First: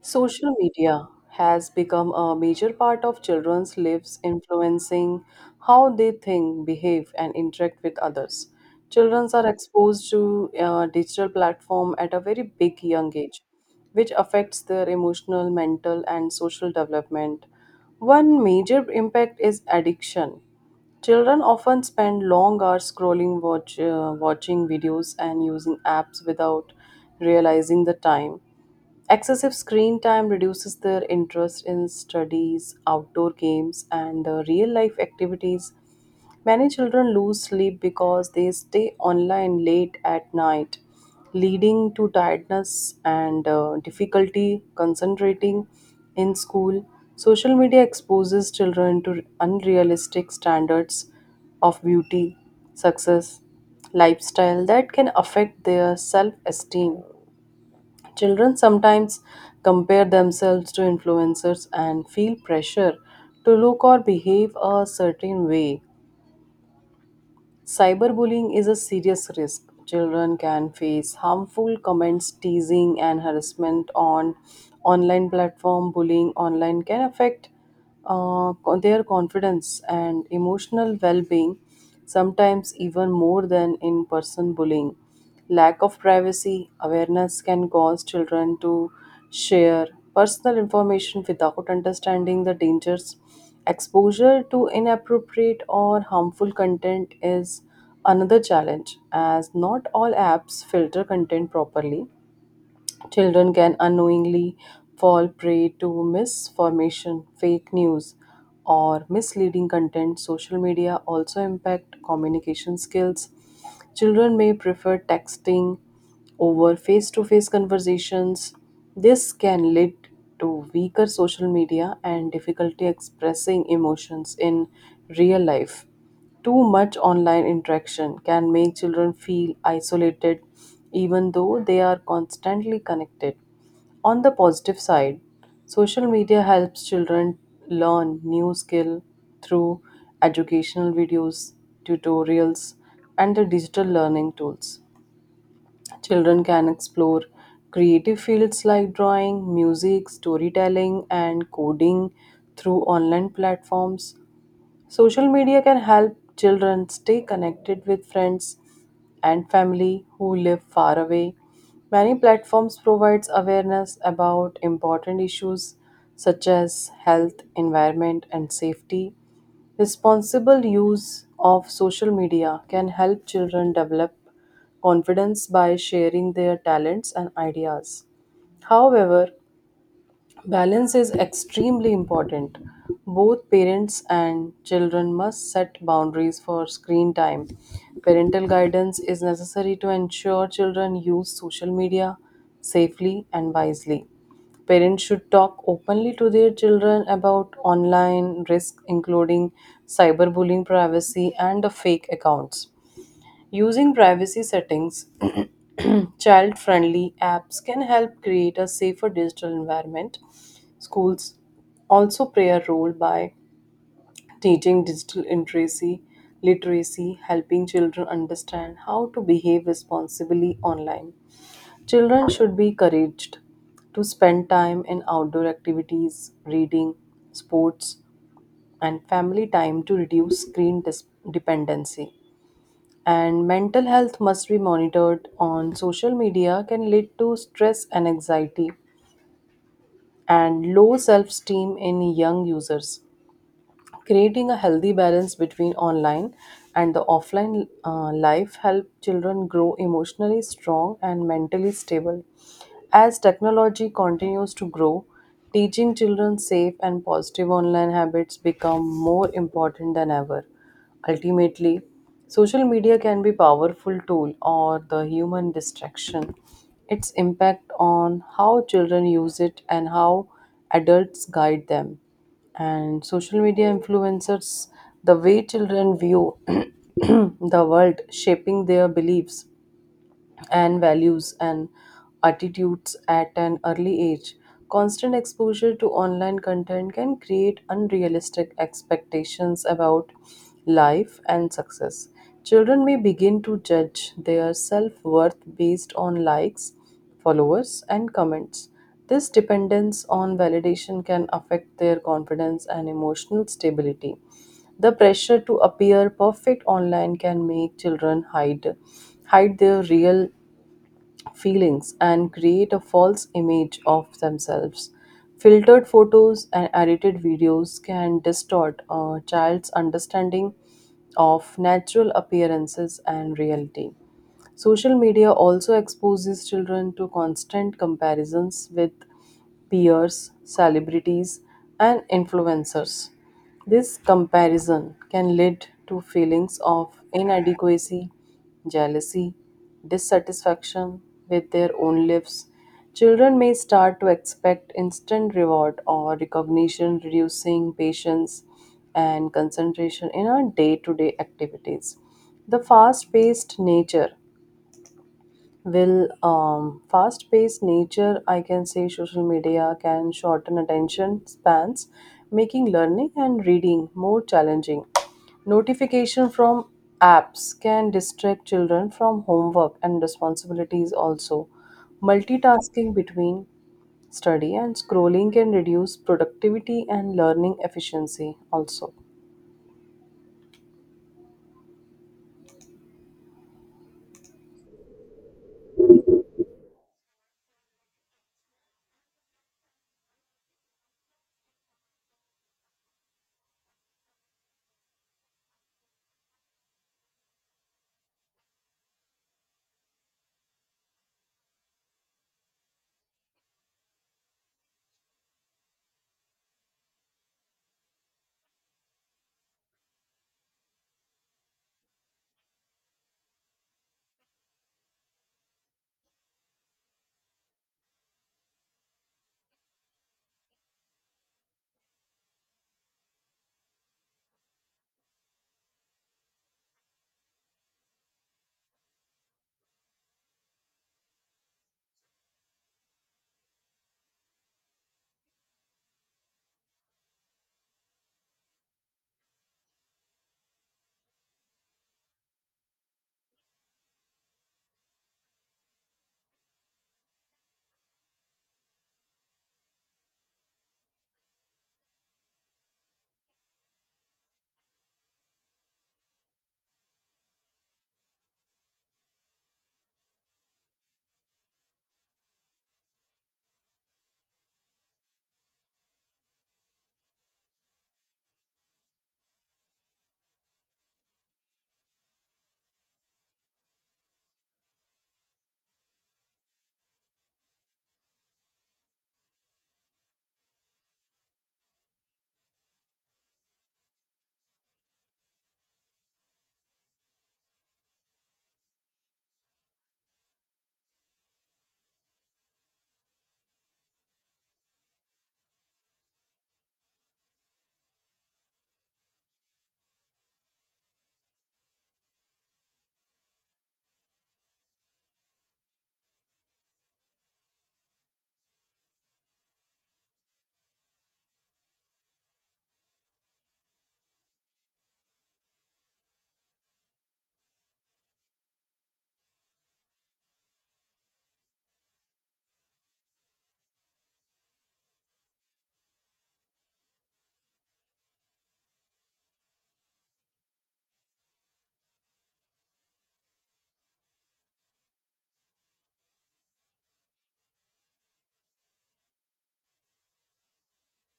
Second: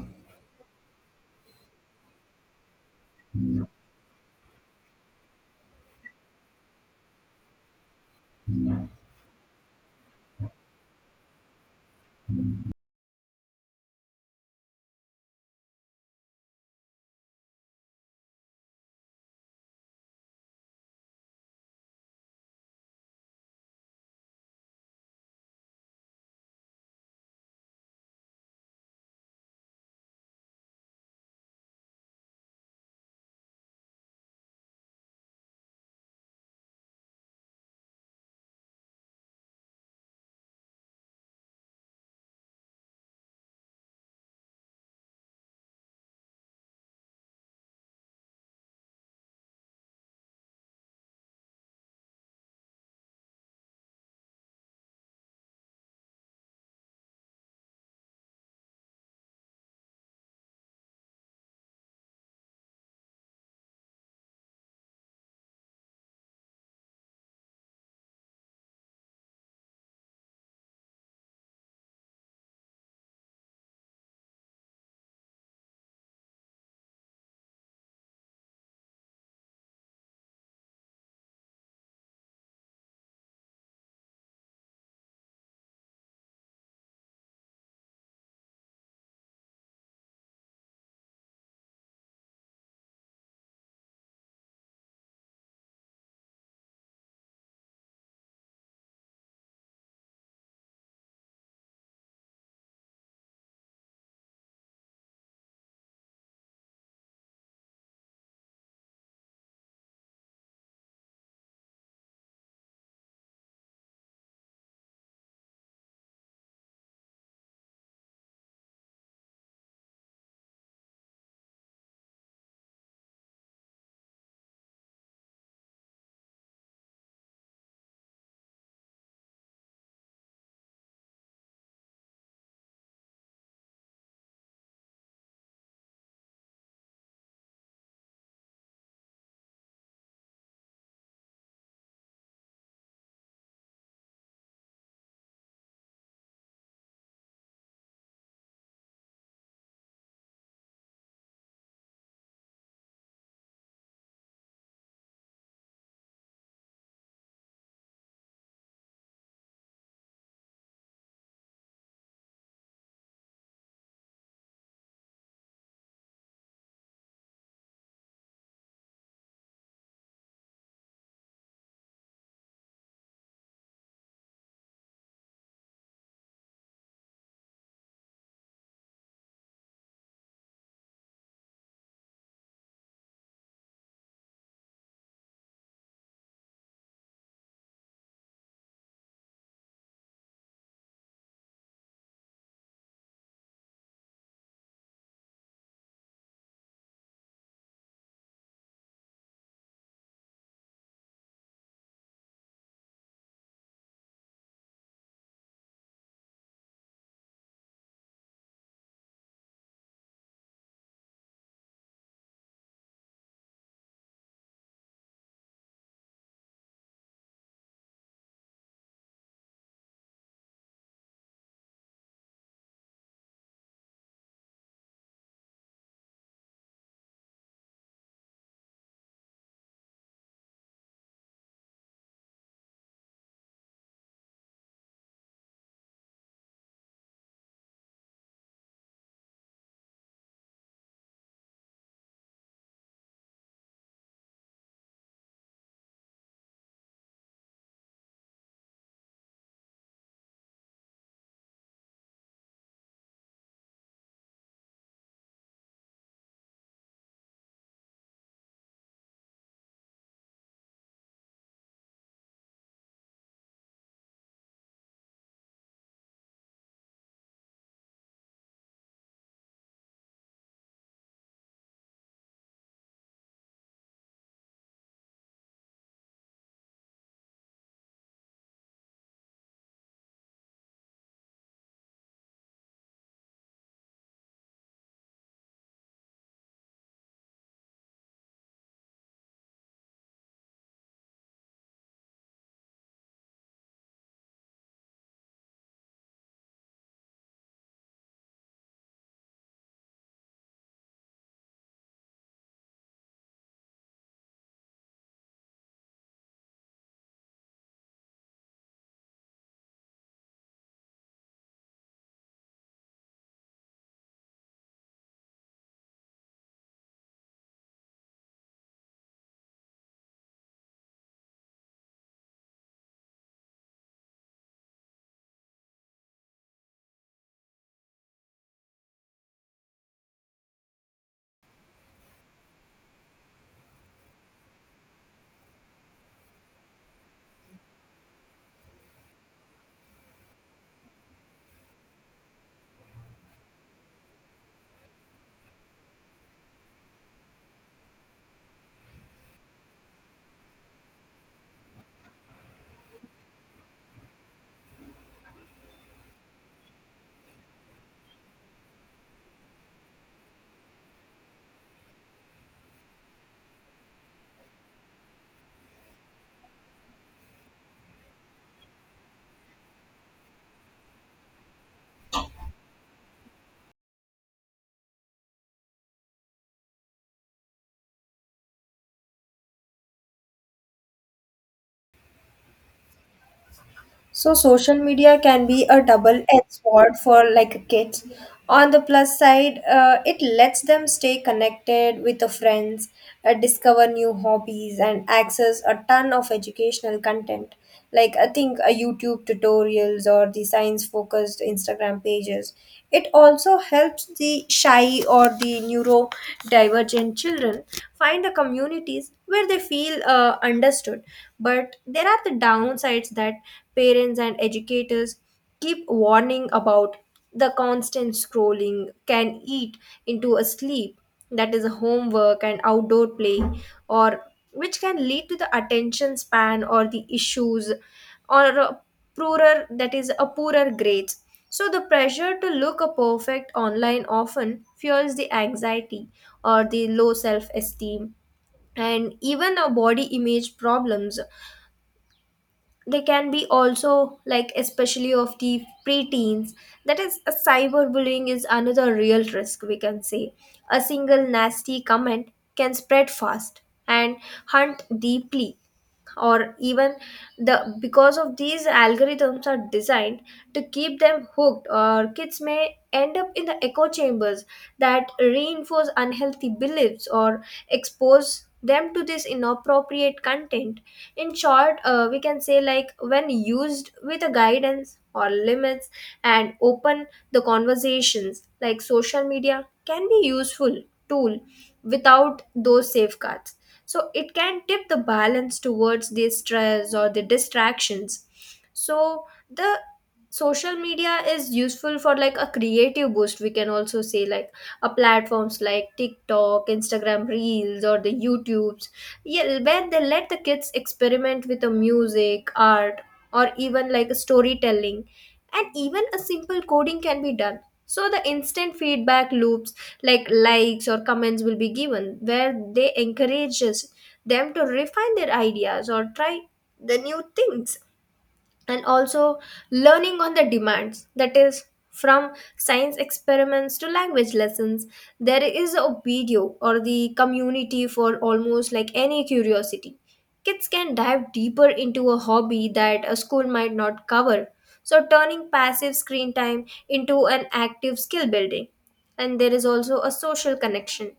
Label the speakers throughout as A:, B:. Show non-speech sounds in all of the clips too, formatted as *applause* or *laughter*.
A: Social media has become a major part of children's lives, influencing how they think, behave, and interact with others. Children are exposed to digital platform at a very big young age, which affects their emotional, mental, and social development. One major impact is addiction. Children often spend long hours scrolling, watching videos, and using apps without realizing the time. Excessive screen time reduces their interest in studies, outdoor games, and real life activities. Many children lose sleep because they stay online late at night, leading to tiredness and difficulty concentrating in school. Social media exposes children to unrealistic standards of beauty, success, lifestyle that can affect their self esteem. Children sometimes compare themselves to influencers and feel pressure to look or behave a certain way. Cyberbullying is a serious risk. Children can face harmful comments, teasing, and harassment on online platform. Bullying online can affect their confidence and emotional well-being, sometimes even more than in-person bullying. Lack of privacy awareness can cause children to share personal information without understanding the dangers. Exposure to inappropriate or harmful content is another challenge, as not all apps filter content properly. Children can unknowingly fall prey to misinformation, fake news, or misleading content. Social media also impact communication skills. Children may prefer texting over face-to-face conversations. This can lead to weaker social media and difficulty expressing emotions in real life. Too much online interaction can make children feel isolated even though they are constantly connected. On the positive side, social media helps children learn new skill through educational videos, tutorials and the digital learning tools. Children can explore creative fields like drawing, music, storytelling and coding through online platforms. Social media can help children stay connected with friends and family who live far away. Many platforms provides awareness about important issues such as health, environment and safety. Responsible use of social media can help children develop confidence by sharing their talents and ideas. However, balance is extremely important. Both parents and children must set boundaries for screen time. Parental guidance is necessary to ensure children use social media safely and wisely. Parents should talk openly to their children about online risk, including cyberbullying, privacy, and the fake accounts. Using privacy settings, *clears throat* child friendly apps can help create a safer digital environment. Schools also play a role by teaching digital literacy, helping children understand how to behave responsibly online. Children should be encouraged to spend time in outdoor activities, reading, sports, and family time to reduce dependency, and mental health must be monitored on social media can lead to stress and anxiety and low self-esteem in young users. Creating a healthy balance between online and the offline life help children grow emotionally strong and mentally stable. As technology continues to grow, teaching children safe and positive online habits become more important than ever. Ultimately, social media can be powerful tool or the human distraction. Its impact on how children use it and how adults guide them and social media influencers the way children view *clears throat* the world shaping their beliefs and values and attitudes at an early age. Constant exposure to online content can create unrealistic expectations about life and success. Children may begin to judge their self worth based on likes, followers, and comments. This dependence on validation can affect their confidence and emotional stability. The pressure to appear perfect online can make children hide their real feelings and create a false image of themselves. Filtered photos and edited videos can distort a child's understanding of natural appearances and reality. Social media also exposes children to constant comparisons with peers, celebrities, and influencers. This comparison can lead to feelings of inadequacy, jealousy, dissatisfaction with their own lives. Children may start to expect instant reward or recognition, reducing patience and concentration in our day to day activities. The fast paced nature, I can say social media can shorten attention spans, making learning and reading more challenging. Notification from apps can distract children from homework and responsibilities also. Multitasking between study and scrolling can reduce productivity and learning efficiency also.
B: So social media can be a double-edged sword for like kids. On the plus side, it lets them stay connected with the friends, discover new hobbies, and access a ton of educational content. Like I think YouTube tutorials or the science-focused Instagram pages. It also helps the shy or the neurodivergent children find the communities where they feel understood. But there are the downsides that parents and educators keep warning about the constant scrolling can eat into a sleep, that is, homework and outdoor play, or which can lead to the attention span or the issues or a poorer that is a poorer grades. So the pressure to look a perfect online often fuels the anxiety or the low self esteem and even a body image problems they can be also like especially of the preteens, that is a cyberbullying is another real risk we can say. A single nasty comment can spread fast and hunt deeply or even the because of these algorithms are designed to keep them hooked or kids may end up in the echo chambers that reinforce unhealthy beliefs or expose them to this inappropriate content. In short, we can say like when used with a guidance or limits and open the conversations like social media can be useful tool without those safeguards, so it can tip the balance towards the stress or the distractions. So the social media is useful for like a creative boost we can also say, like a platforms like TikTok, Instagram reels, or the YouTubes, yeah, where they let the kids experiment with the music art or even like storytelling and even a simple coding can be done. So the instant feedback loops like likes or comments will be given where they encourages them to refine their ideas or try the new things. And also learning on the demands, that is, from science experiments to language lessons, there is a video or the community for almost like any curiosity. Kids can dive deeper into a hobby that a school might not cover, so turning passive screen time into an active skill building. And there is also a social connection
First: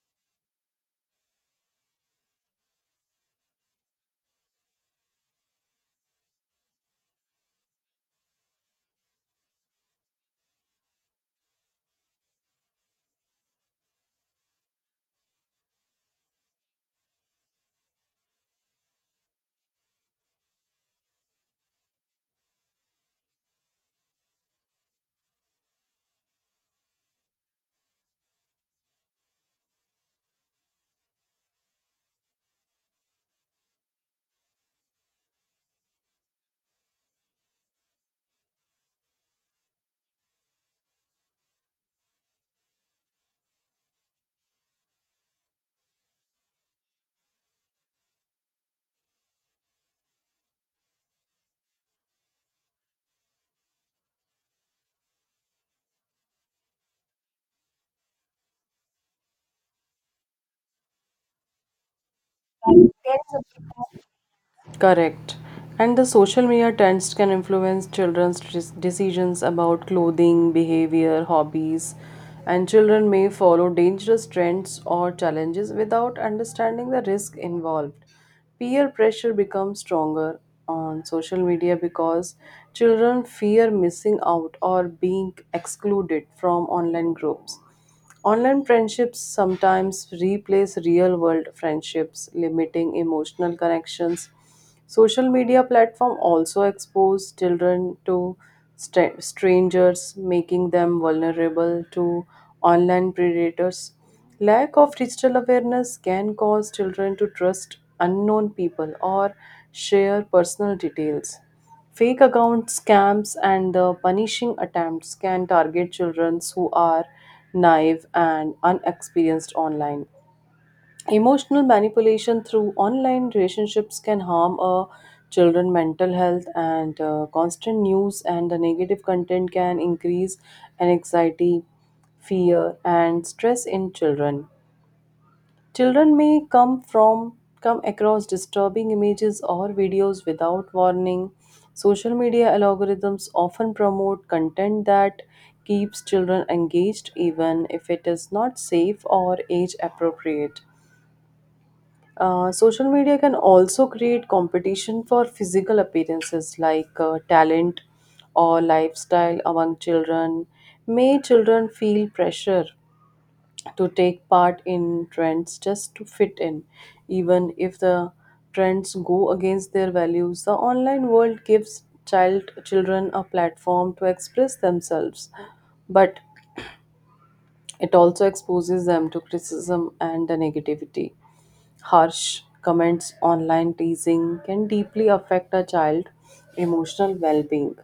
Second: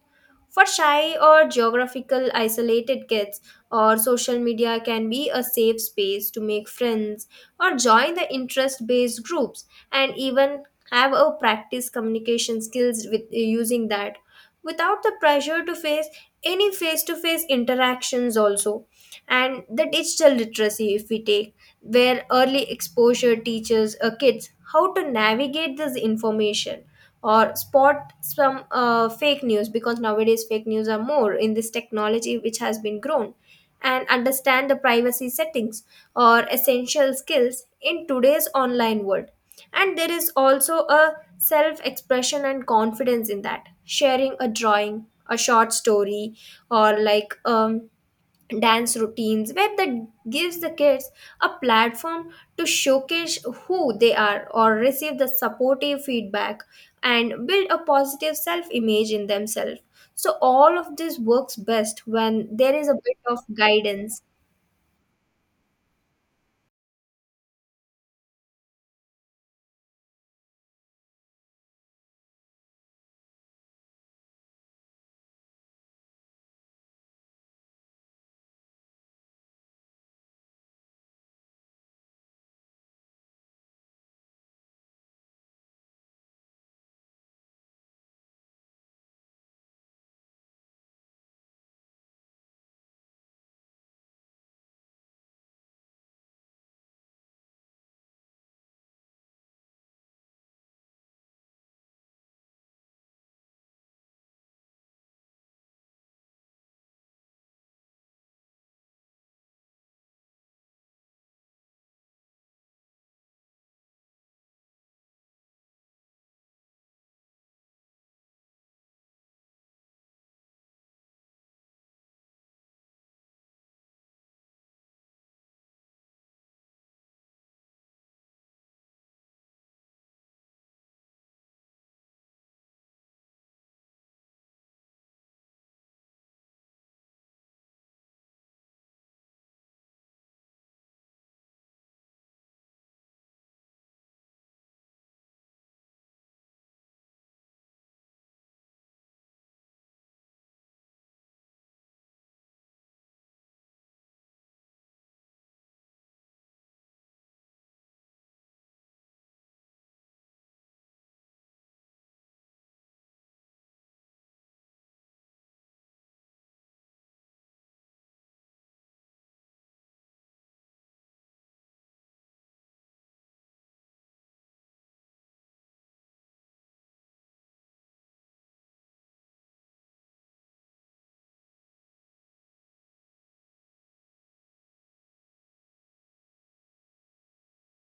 B: for shy or geographical isolated kids, or social media can be a safe space to make friends or join the interest based groups and even have a practice communication skills with using that without the pressure to face any face to face interactions also. And the digital literacy if we take, where early exposure teaches kids how to navigate this information or spot some fake news because nowadays fake news are more in this technology which has been grown and understand the privacy settings or essential skills in today's online world. And there is also a self expression and confidence in that sharing a drawing a short story or like dance routines where that gives the kids a platform to showcase who they are or receive the supportive feedback and build a positive self image in themselves. So all of this works best when there is a bit of guidance.
A: Correct. And the social media trends can influence children's decisions about clothing, behavior, hobbies, and children may follow dangerous trends or challenges without understanding the risk involved. Peer pressure becomes stronger on social media because children fear missing out or being excluded from online groups. Online friendships sometimes replace real world friendships, limiting emotional connections. Social media platform also expose children to strangers, making them vulnerable to online predators. Lack of digital awareness can cause children to trust unknown people or share personal details. Fake account scams and the punishing attempts can target children who are naive and unexperienced online. Emotional manipulation through online relationships can harm a children mental health, and constant news and the negative content can increase anxiety, fear and stress in children. Children may come across disturbing images or videos without warning. Social media algorithms often promote content that keeps children engaged even if it is not safe or age appropriate. Social media can also create competition for physical appearances like talent or lifestyle among children. May children feel pressure to take part in trends just to fit in even if the trends go against their values, the online world gives children a platform to express themselves, but it also exposes them to criticism and the negativity. Harsh comments, online teasing can deeply affect a child's emotional well being.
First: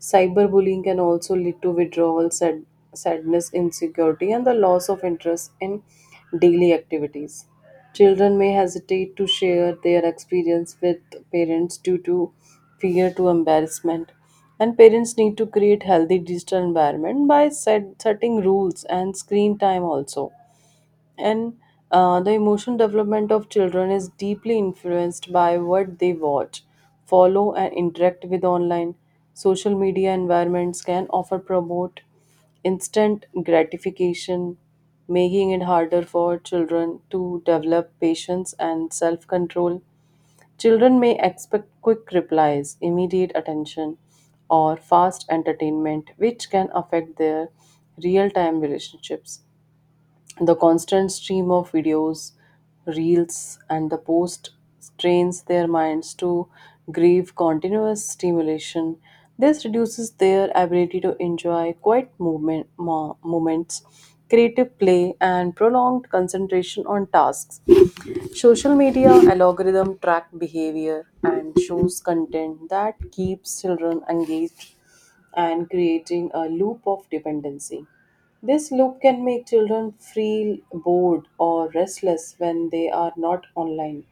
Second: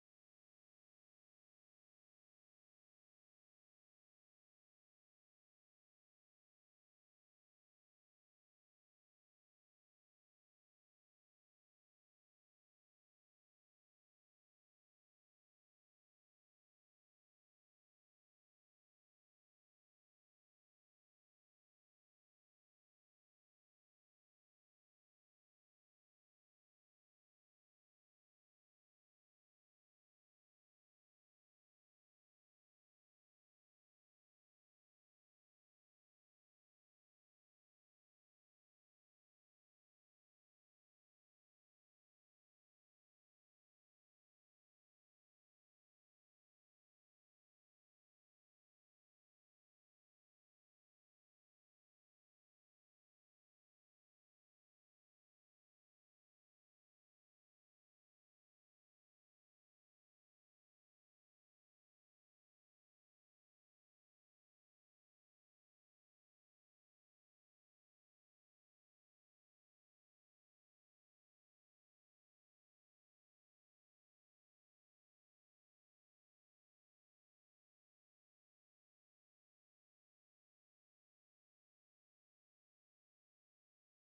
A: Cyberbullying can also lead to withdrawal, sadness, insecurity, and the loss of interest in daily activities. Children may hesitate to share their experience with parents due to fear to embarrassment. And parents need to create healthy digital environment by setting rules and screen time also, and the emotional development of children is deeply influenced by what they watch, follow, and interact with online. Social media environments can offer promote instant gratification, making it harder for children to develop patience and self control. Children may expect quick replies, immediate attention, or fast entertainment, which can affect their real time relationships. The constant stream of videos, reels, and the post strains their minds to grieve continuous stimulation. This reduces their ability to enjoy quiet moments, creative play, and prolonged concentration on tasks. Social media algorithm track behavior and shows content that keeps children engaged and creating a loop of dependency. This loop can make children feel bored or restless when they are not online.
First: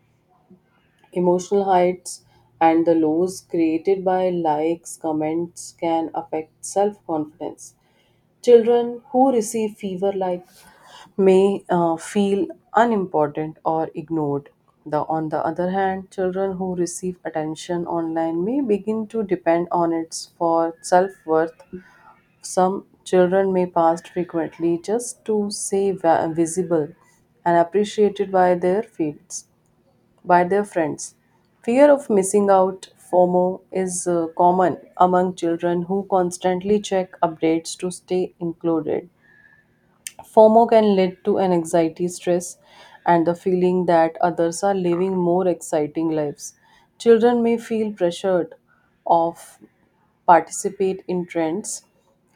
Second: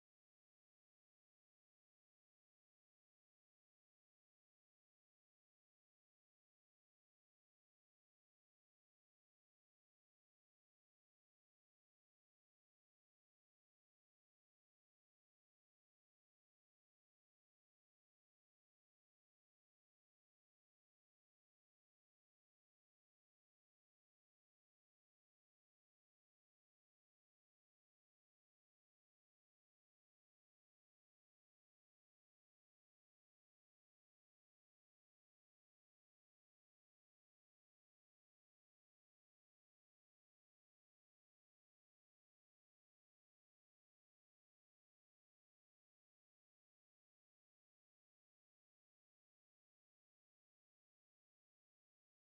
A: Emotional heights and the lows created by likes, comments can affect self confidence. Children who receive fever like may feel unimportant or ignored. The, on the other hand, children who receive attention online may begin to depend on it for self worth. Some children may pass frequently just to stay visible and appreciated by their friends. Fear of missing out, FOMO, is common among children who constantly check updates to stay included. FOMO can lead to an anxiety stress and the feeling that others are living more exciting lives. Children may feel pressured of participate in trends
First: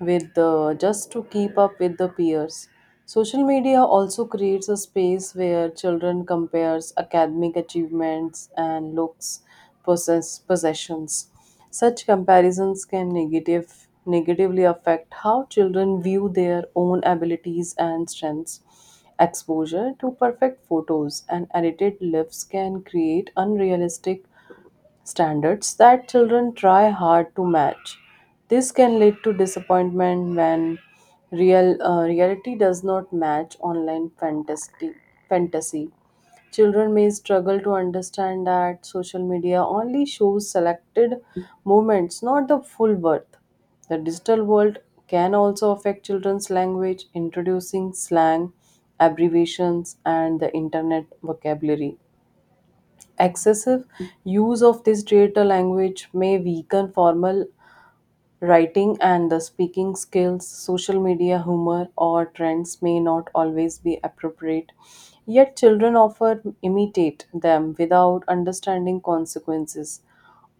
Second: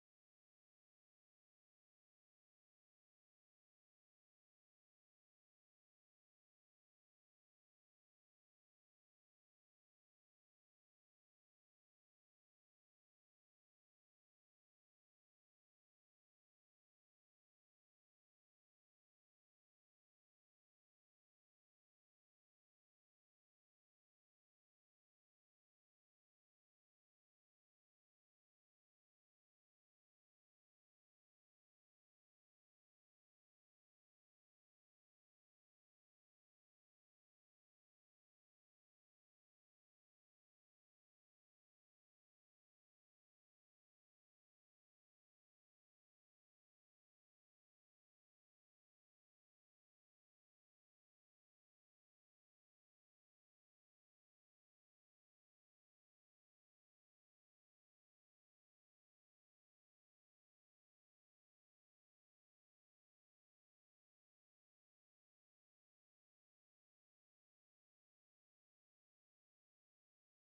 A: with just to keep up with the peers. Social media also creates a space where children compares academic achievements and looks possessions. Such comparisons can negatively affect how children view their own abilities and strengths. Exposure to perfect photos and edited lives can create unrealistic standards that children try hard to match. This can lead to disappointment when reality does not match online fantasy. Fantasy. Children may struggle to understand that social media only shows selected moments, not the full birth. The digital world can also affect children's language, introducing slang, abbreviations, and the internet vocabulary. Excessive use of this digital language may weaken formal writing and the speaking skills. Social media humor or trends may not always be appropriate. Yet, children often imitate them without understanding consequences.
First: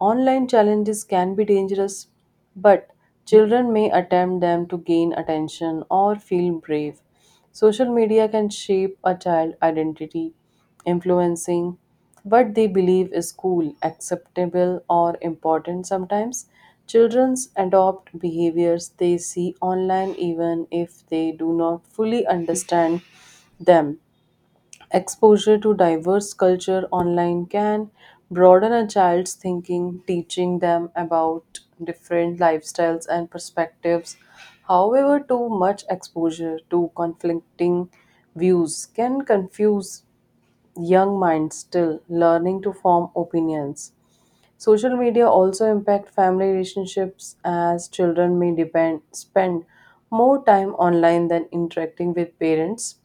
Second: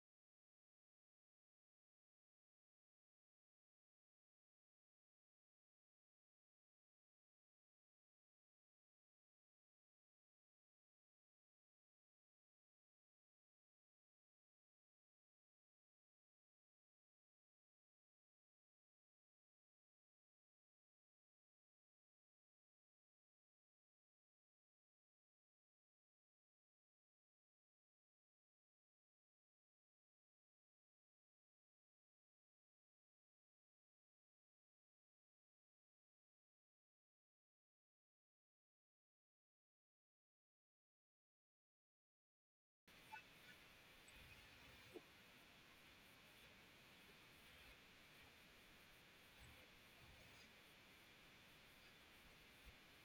A: Online challenges can be dangerous, but children may attempt them to gain attention or feel brave. Social media can shape a child identity, influencing what they believe is cool, acceptable, or important. Sometimes children adopt behaviors they see online, even if they do not fully understand them. Exposure to diverse culture online can broaden a child's thinking, teaching them about different lifestyles and perspectives. However, too much exposure to conflicting views can confuse young minds still learning to form opinions. Social media also impact family relationships as children may depend spend more time online than interacting with parents,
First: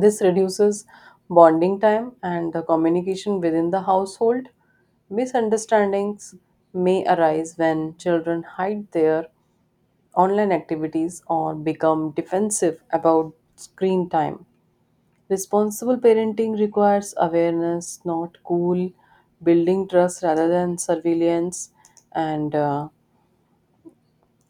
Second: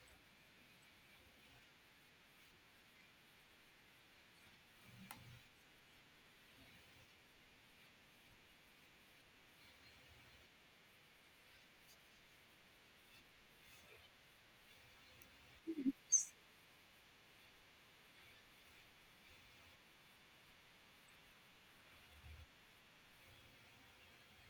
A: this reduces bonding time and the communication within the household. Misunderstandings may arise when children hide their online activities or become defensive about screen time. Responsible parenting requires awareness, not cool, building trust rather than surveillance, and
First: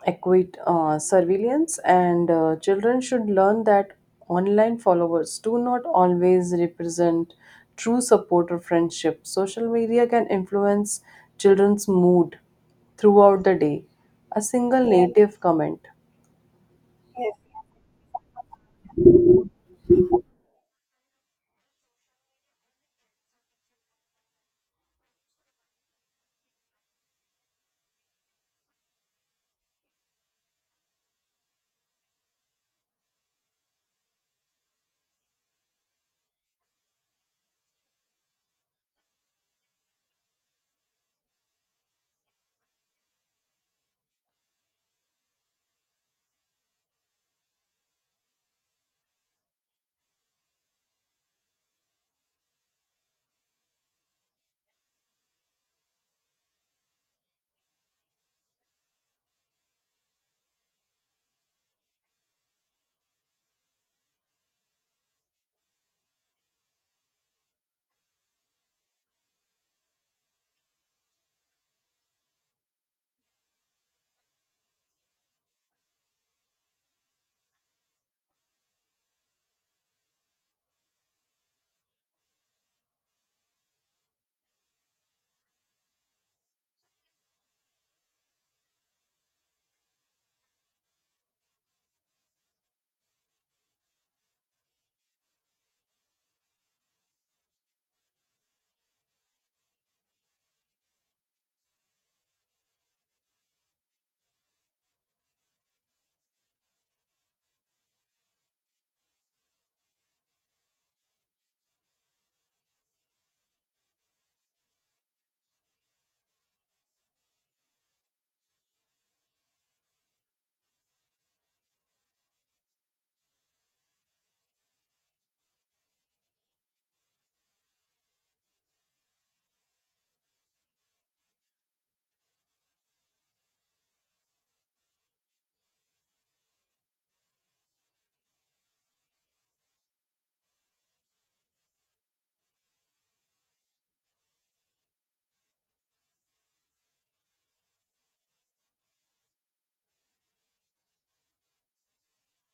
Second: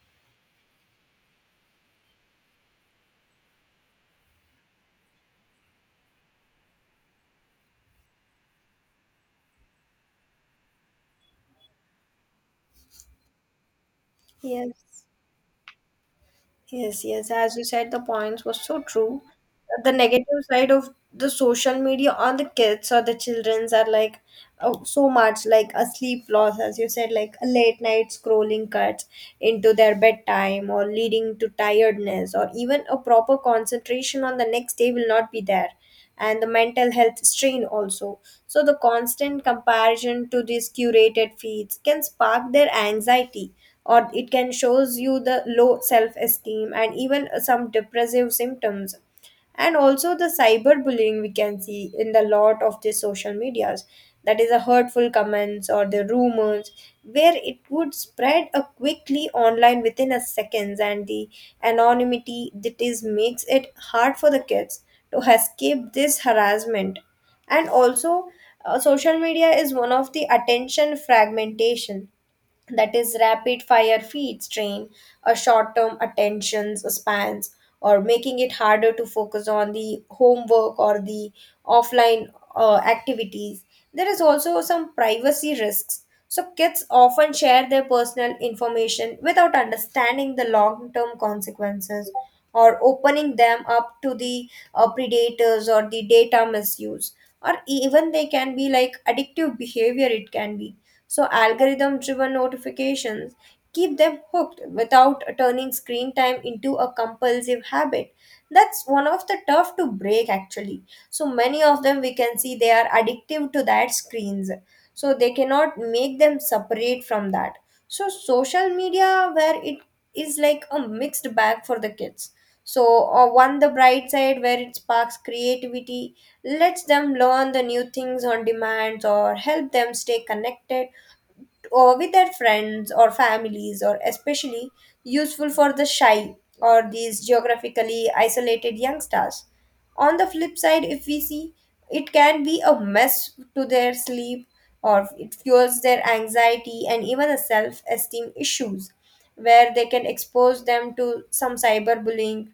A: equate surveillance, and children should learn that online followers do not always represent true support or friendship. Social media can influence children's mood throughout the day. A single
B: Yes.
A: native comment.
B: Yes, yes. As you said, the points was so true. The negative side of the social media on the kids or the childrens are like, oh, so much like a sleep loss, as you said, like a late night scrolling cuts into their bedtime or leading to tiredness or even a proper concentration on the next day will not be there and the mental health strain also. So, the constant comparison to these curated feeds can spark their anxiety or it can shows you the low self esteem and even some depressive symptoms. And also the cyberbullying we can see in the lot of the social medias, that is a hurtful comments or the rumors where it would spread a quickly online within a seconds, and the anonymity that is makes it hard for the kids to escape this harassment. And also social media is one of the attention fragmentation, that is rapid fire feeds strain, a short term attention spans, or making it harder to focus on the homework or the offline activities. There is also some privacy risks, so kids often share their personal information without understanding the long term consequences or opening them up to the predators or the data misuse. Or even they can be like addictive behavior it can be. So, algorithm driven notifications keep them hooked without turning screen time into a compulsive habit. That's one of the tough to break actually. So, many of them we can see they are addictive to that screens. So, they cannot make them separate from that. So, social media, where it is like a mixed bag for the kids. So, one the bright side where it sparks creativity, lets them learn the new things on demand or help them stay connected or with their friends or families or especially useful for the shy or these geographically isolated youngsters. On the flip side if we see, it can be a mess to their sleep or it fuels their anxiety and even a self-esteem issues where they can expose them to some cyberbullying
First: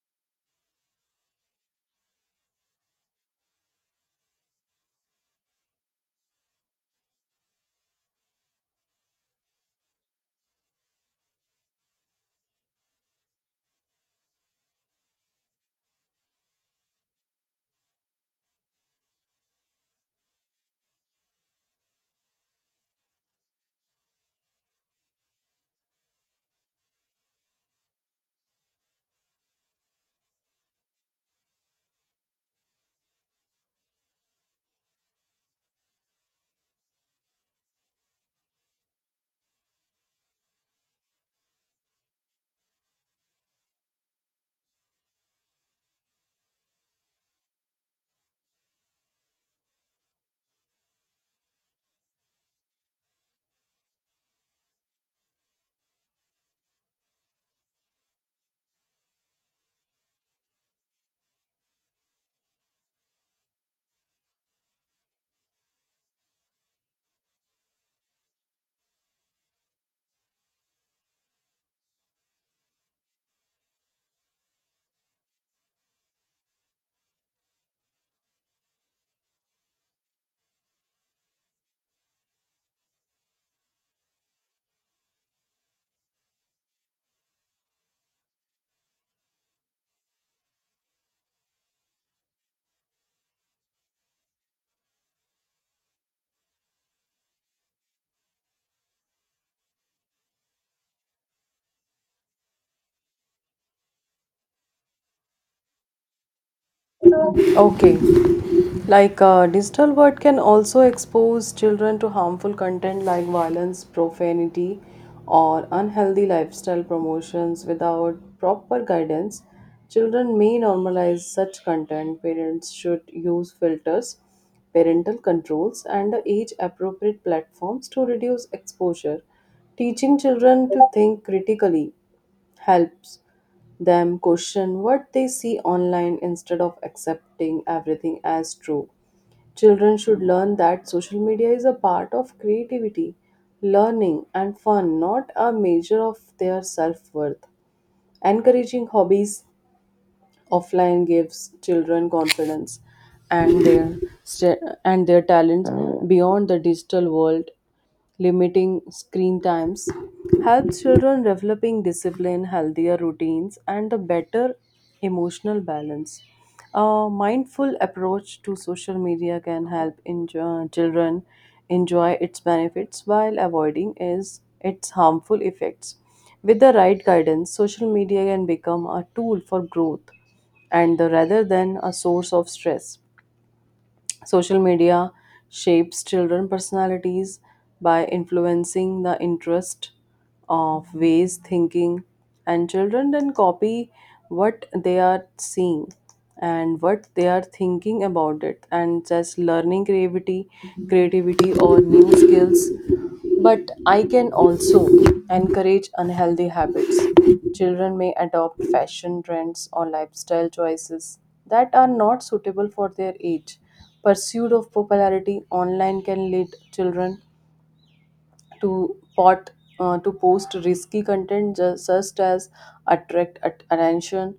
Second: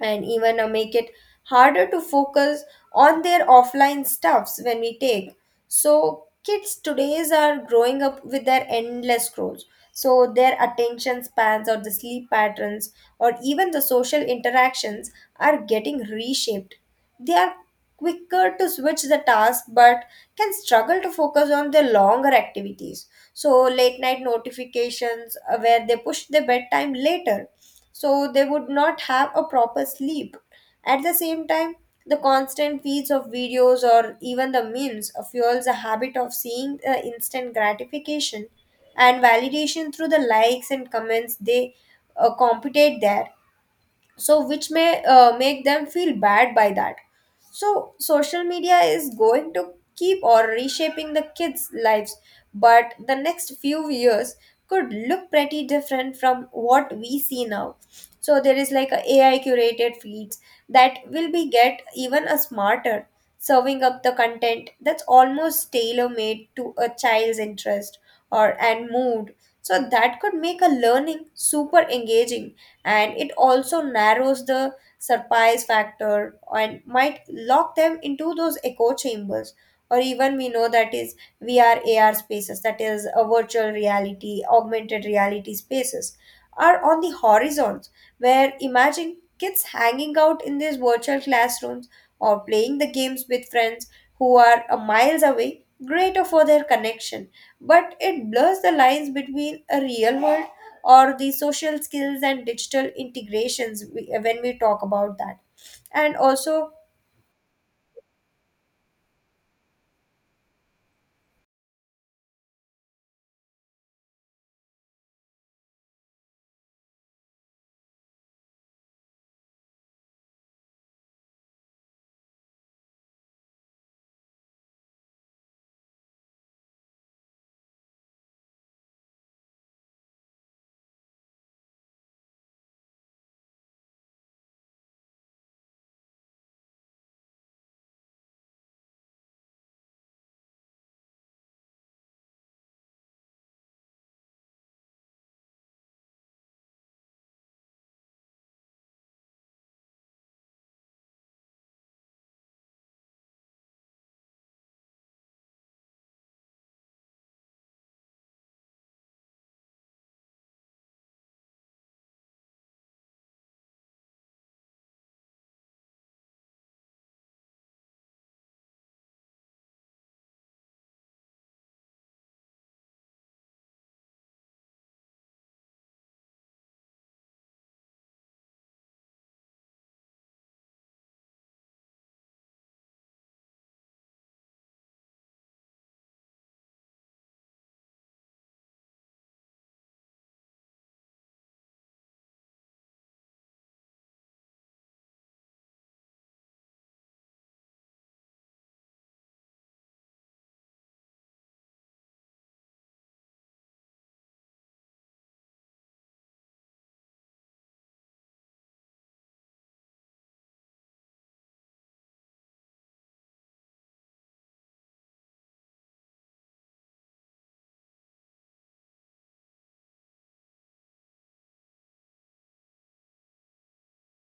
B: and even make it harder to focus on their offline stuffs when we take. So kids today's are growing up with their endless scrolls, so their attention spans or the sleep patterns or even the social interactions are getting reshaped. They are quicker to switch the task but can struggle to focus on their longer activities. So late night notifications, where they push their bedtime later, so they would not have a proper sleep. At the same time, the constant feeds of videos or even the memes fuels a habit of seeing instant gratification and validation through the likes and comments they compete there, so which may make them feel bad by that. So social media is going to keep or reshaping the kids lives but the next few years could look pretty different from what we see now. So there is like a AI curated feeds that will be get even a smarter serving up the content that's almost tailor made to a child's interest or and mood. So that could make a learning super engaging, and it also narrows the surprise factor and might lock them into those echo chambers. Or even we know that is VR AR spaces, that is a virtual reality augmented reality spaces are on the horizons, where imagine kids hanging out in these virtual classrooms or playing the games with friends who are a miles away greater for their connection, but it blurs the lines between a real world or the social skills and digital integrations when we talk about that, and also.
A: Okay. Digital world can also expose children to harmful content like violence, profanity, or unhealthy lifestyle promotions without proper guidance. Children may normalize such content. Parents should use filters, parental controls, and age appropriate platforms to reduce exposure. Teaching children to think critically helps them question what they see online instead of accepting everything as true. Children should learn that social media is a part of creativity, learning, and fun, not a measure of their self worth. Encouraging hobbies offline gives children confidence and their talents beyond the digital world. Limiting screen times helps children developing discipline, healthier routines, and a better emotional balance. A mindful approach to social media can children enjoy its benefits while avoiding is its harmful effects. With the right guidance, social media can become a tool for growth rather than a source of stress. Social media shapes children personalities by influencing the interest of ways thinking, and children then copy what they are seeing and what they are thinking about it and just learning creativity or new skills, but I can also encourage unhealthy habits. Children may adopt fashion trends or lifestyle choices that are not suitable for their age. Pursuit of popularity online can lead children to pot to post risky content just as attract attention.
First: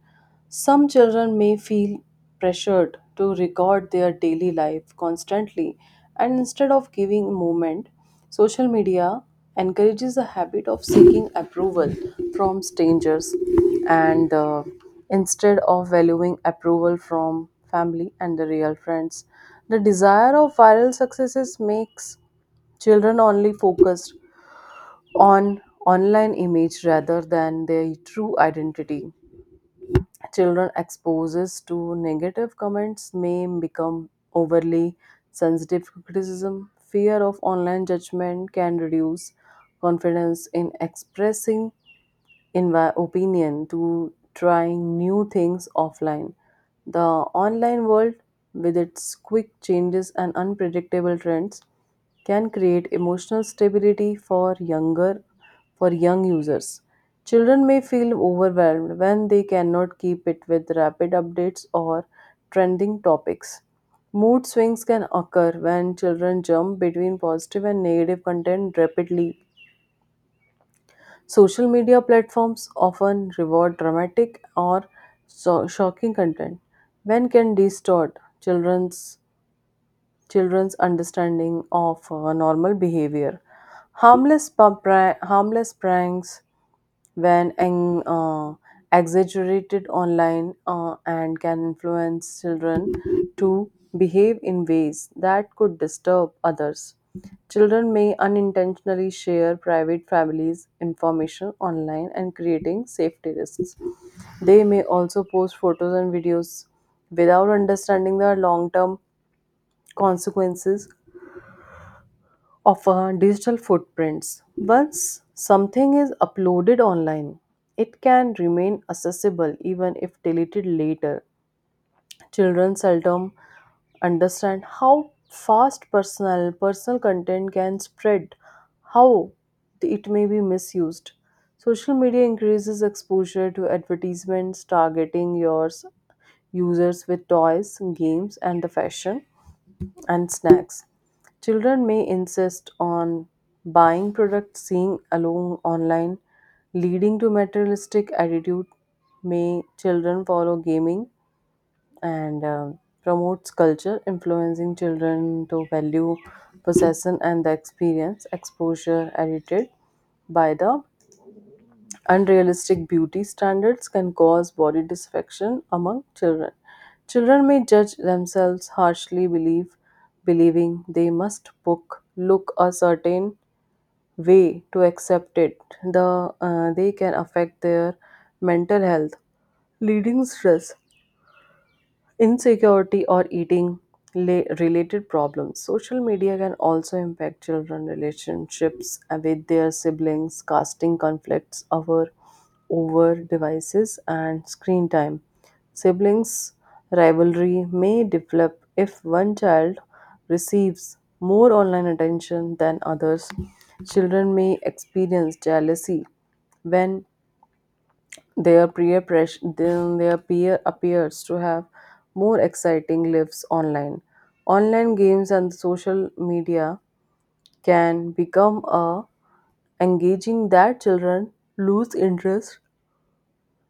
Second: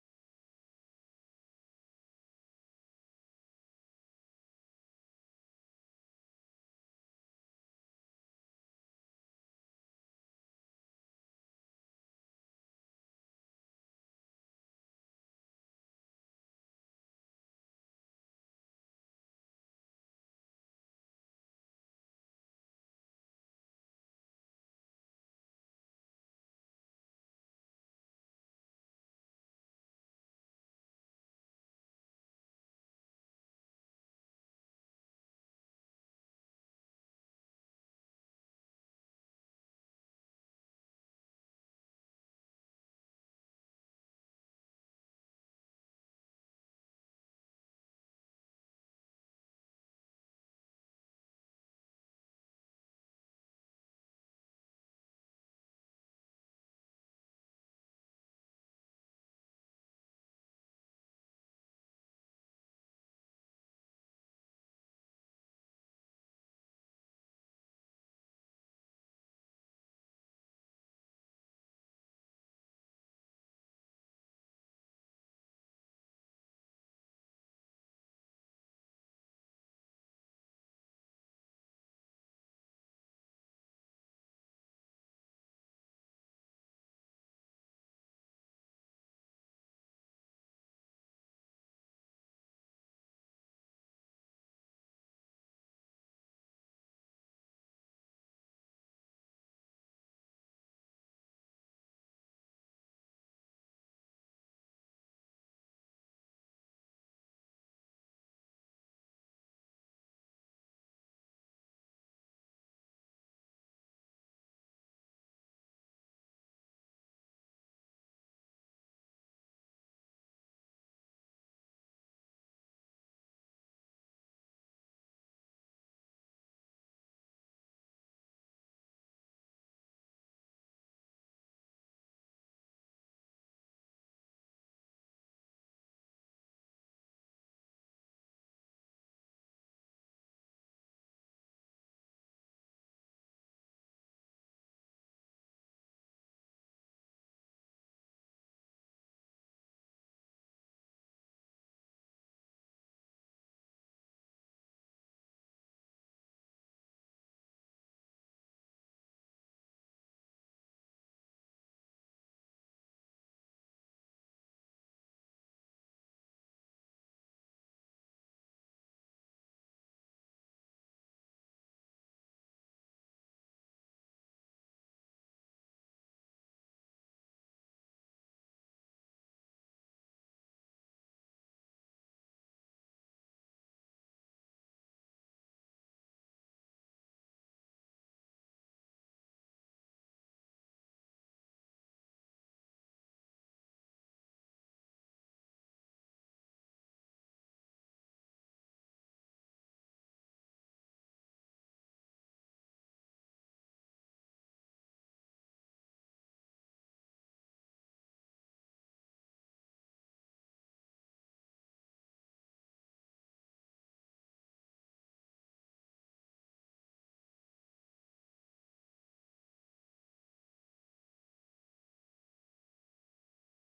A: Some children may feel pressured to record their daily life constantly and instead of giving moment, social media encourages the habit of seeking approval from strangers, and instead of valuing approval from family and the real friends. The desire of viral successes makes children only focused on online image rather than their true identity. Children exposes to negative comments may become overly sensitive to criticism. Fear of online judgment can reduce confidence in expressing, in my opinion, to trying new things offline. The online world, with its quick changes and unpredictable trends, can create emotional stability for younger for young users. Children may feel overwhelmed when they cannot keep it with rapid updates or trending topics. Mood swings can occur when children jump between positive and negative content rapidly. Social media platforms often reward dramatic or shocking content, when can distort children's understanding of normal behavior. Harmless, harmless pranks, when an, exaggerated online and can influence children to behave in ways that could disturb others. Children may unintentionally share private families' information online and creating safety risks. They may also post photos and videos without understanding their long term consequences of our digital footprints. Once something is uploaded online, it can remain accessible even if deleted later. Children seldom understand how fast personal content can spread, how it may be misused. Social media increases exposure to advertisements targeting your users with toys, games, and the fashion and snacks. Children may insist on buying products seen alone online, leading to materialistic attitude. May children follow gaming and promotes culture, influencing children to value possession and the experience exposure edited by the. Unrealistic beauty standards can cause body dysfunction among children. Children may judge themselves harshly, believing they look a certain way to accept it. They can affect their mental health, leading stress, insecurity, or eating related problems. Social media can also impact children relationships with their siblings, casting conflicts over devices and screen time. Siblings rivalry may develop if one child receives more online attention than others. Children may experience jealousy when then their peer appears to have more exciting lives online. Online games and social media can become a engaging that children lose interest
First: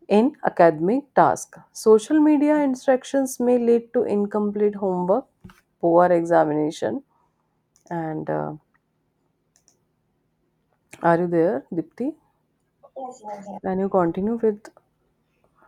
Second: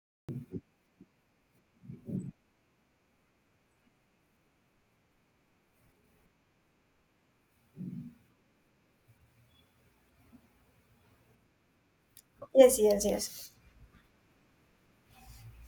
A: in academic tasks. Social media interactions may lead to incomplete homework, poor examination, and are you there, Dipti?
B: Yes, yes, yes.
A: Can you continue with?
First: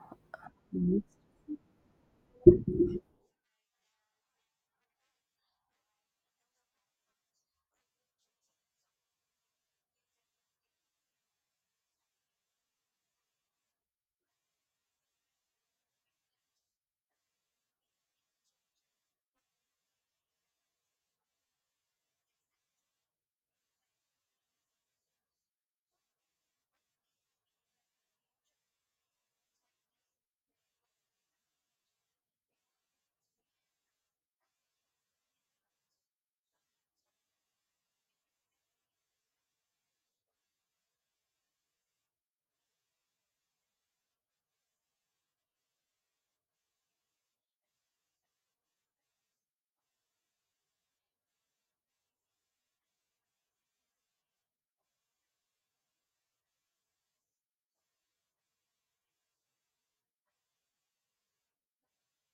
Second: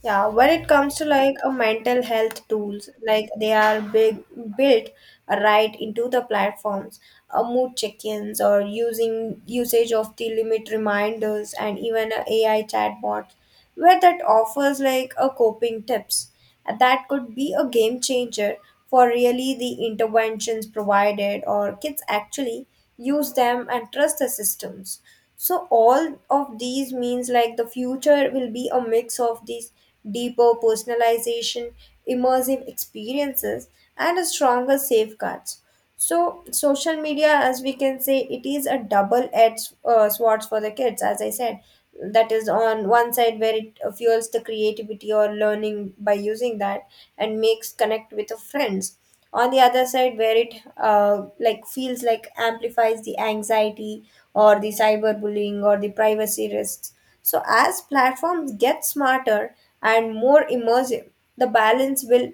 B: Yeah, when it comes to like a mental health tools, like they are big built right into the platforms, a mood check-ins or using usage of the limit reminders and even a AI chatbot, where that offers like a coping tips. And that could be a game changer for really the interventions provided or kids actually use them and trust the systems. So all of these means like the future will be a mix of these deeper personalization, immersive experiences and a stronger safeguards. So social media, as we can say, it is a double edged sword for the kids as I said, that is on one side where it fuels the creativity or learning by using that and makes connect with the friends. On the other side where it like feels like amplifies the anxiety or the cyberbullying or the privacy risks. So as platforms get smarter and more immersive the balance will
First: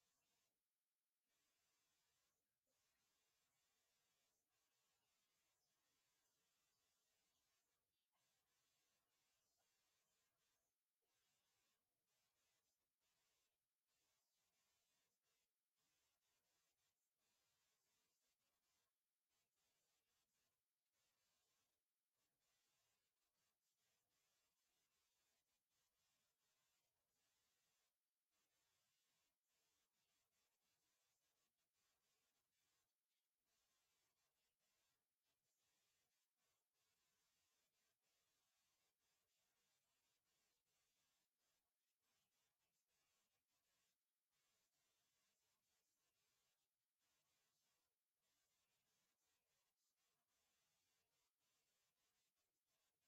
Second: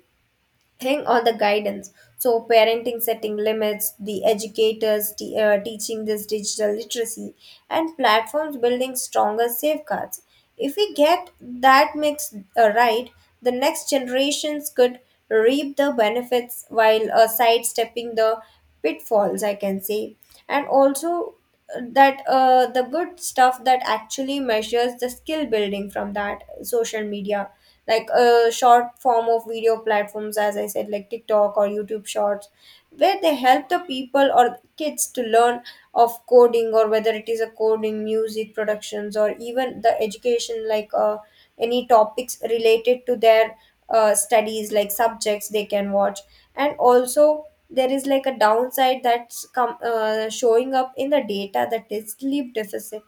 B: thing or the guidance. So parenting setting limits, the educators teaching this digital literacy and platforms building stronger safeguards, if we get that mix right the next generations could reap the benefits while sidestepping the pitfalls I can say. And also that the good stuff that actually measures the skill building from that social media like a short form of video platforms as I said like TikTok or YouTube shorts where they help the people or kids to learn of coding or whether it is a coding music productions or even the education like any topics related to their studies like subjects they can watch. And also there is like a downside that's come showing up in the data, that is sleep deficit.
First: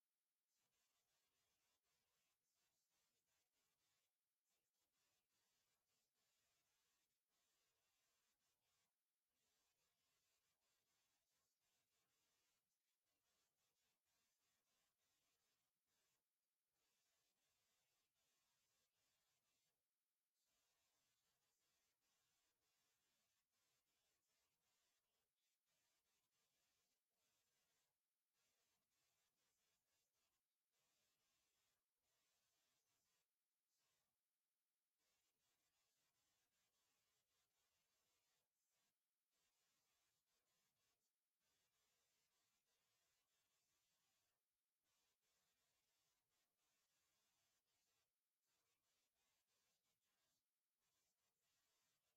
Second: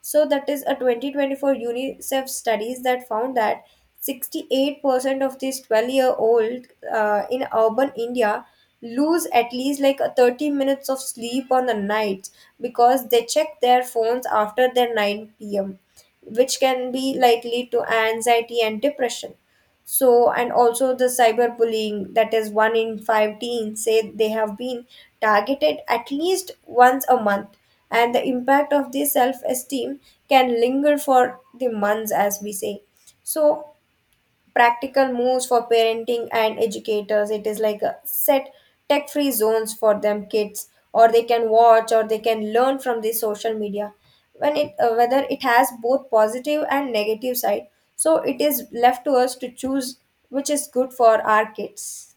B: So that is a 2024 UNICEF studies that found that 68% of these 12-year-old in urban India lose at least like 30 minutes of sleep on the nights because they check their phones after their 9 p.m. which can be like lead to anxiety and depression. So and also the cyberbullying, that is one in five teens say they have been targeted at least once a month and the impact of this self-esteem can linger for the months as we say. So practical moves for parenting and educators. It is like a set tech free zones for them kids, or they can watch or they can learn from the social media. When it whether it has both positive and negative side, so it is left to us to choose which is good for our kids.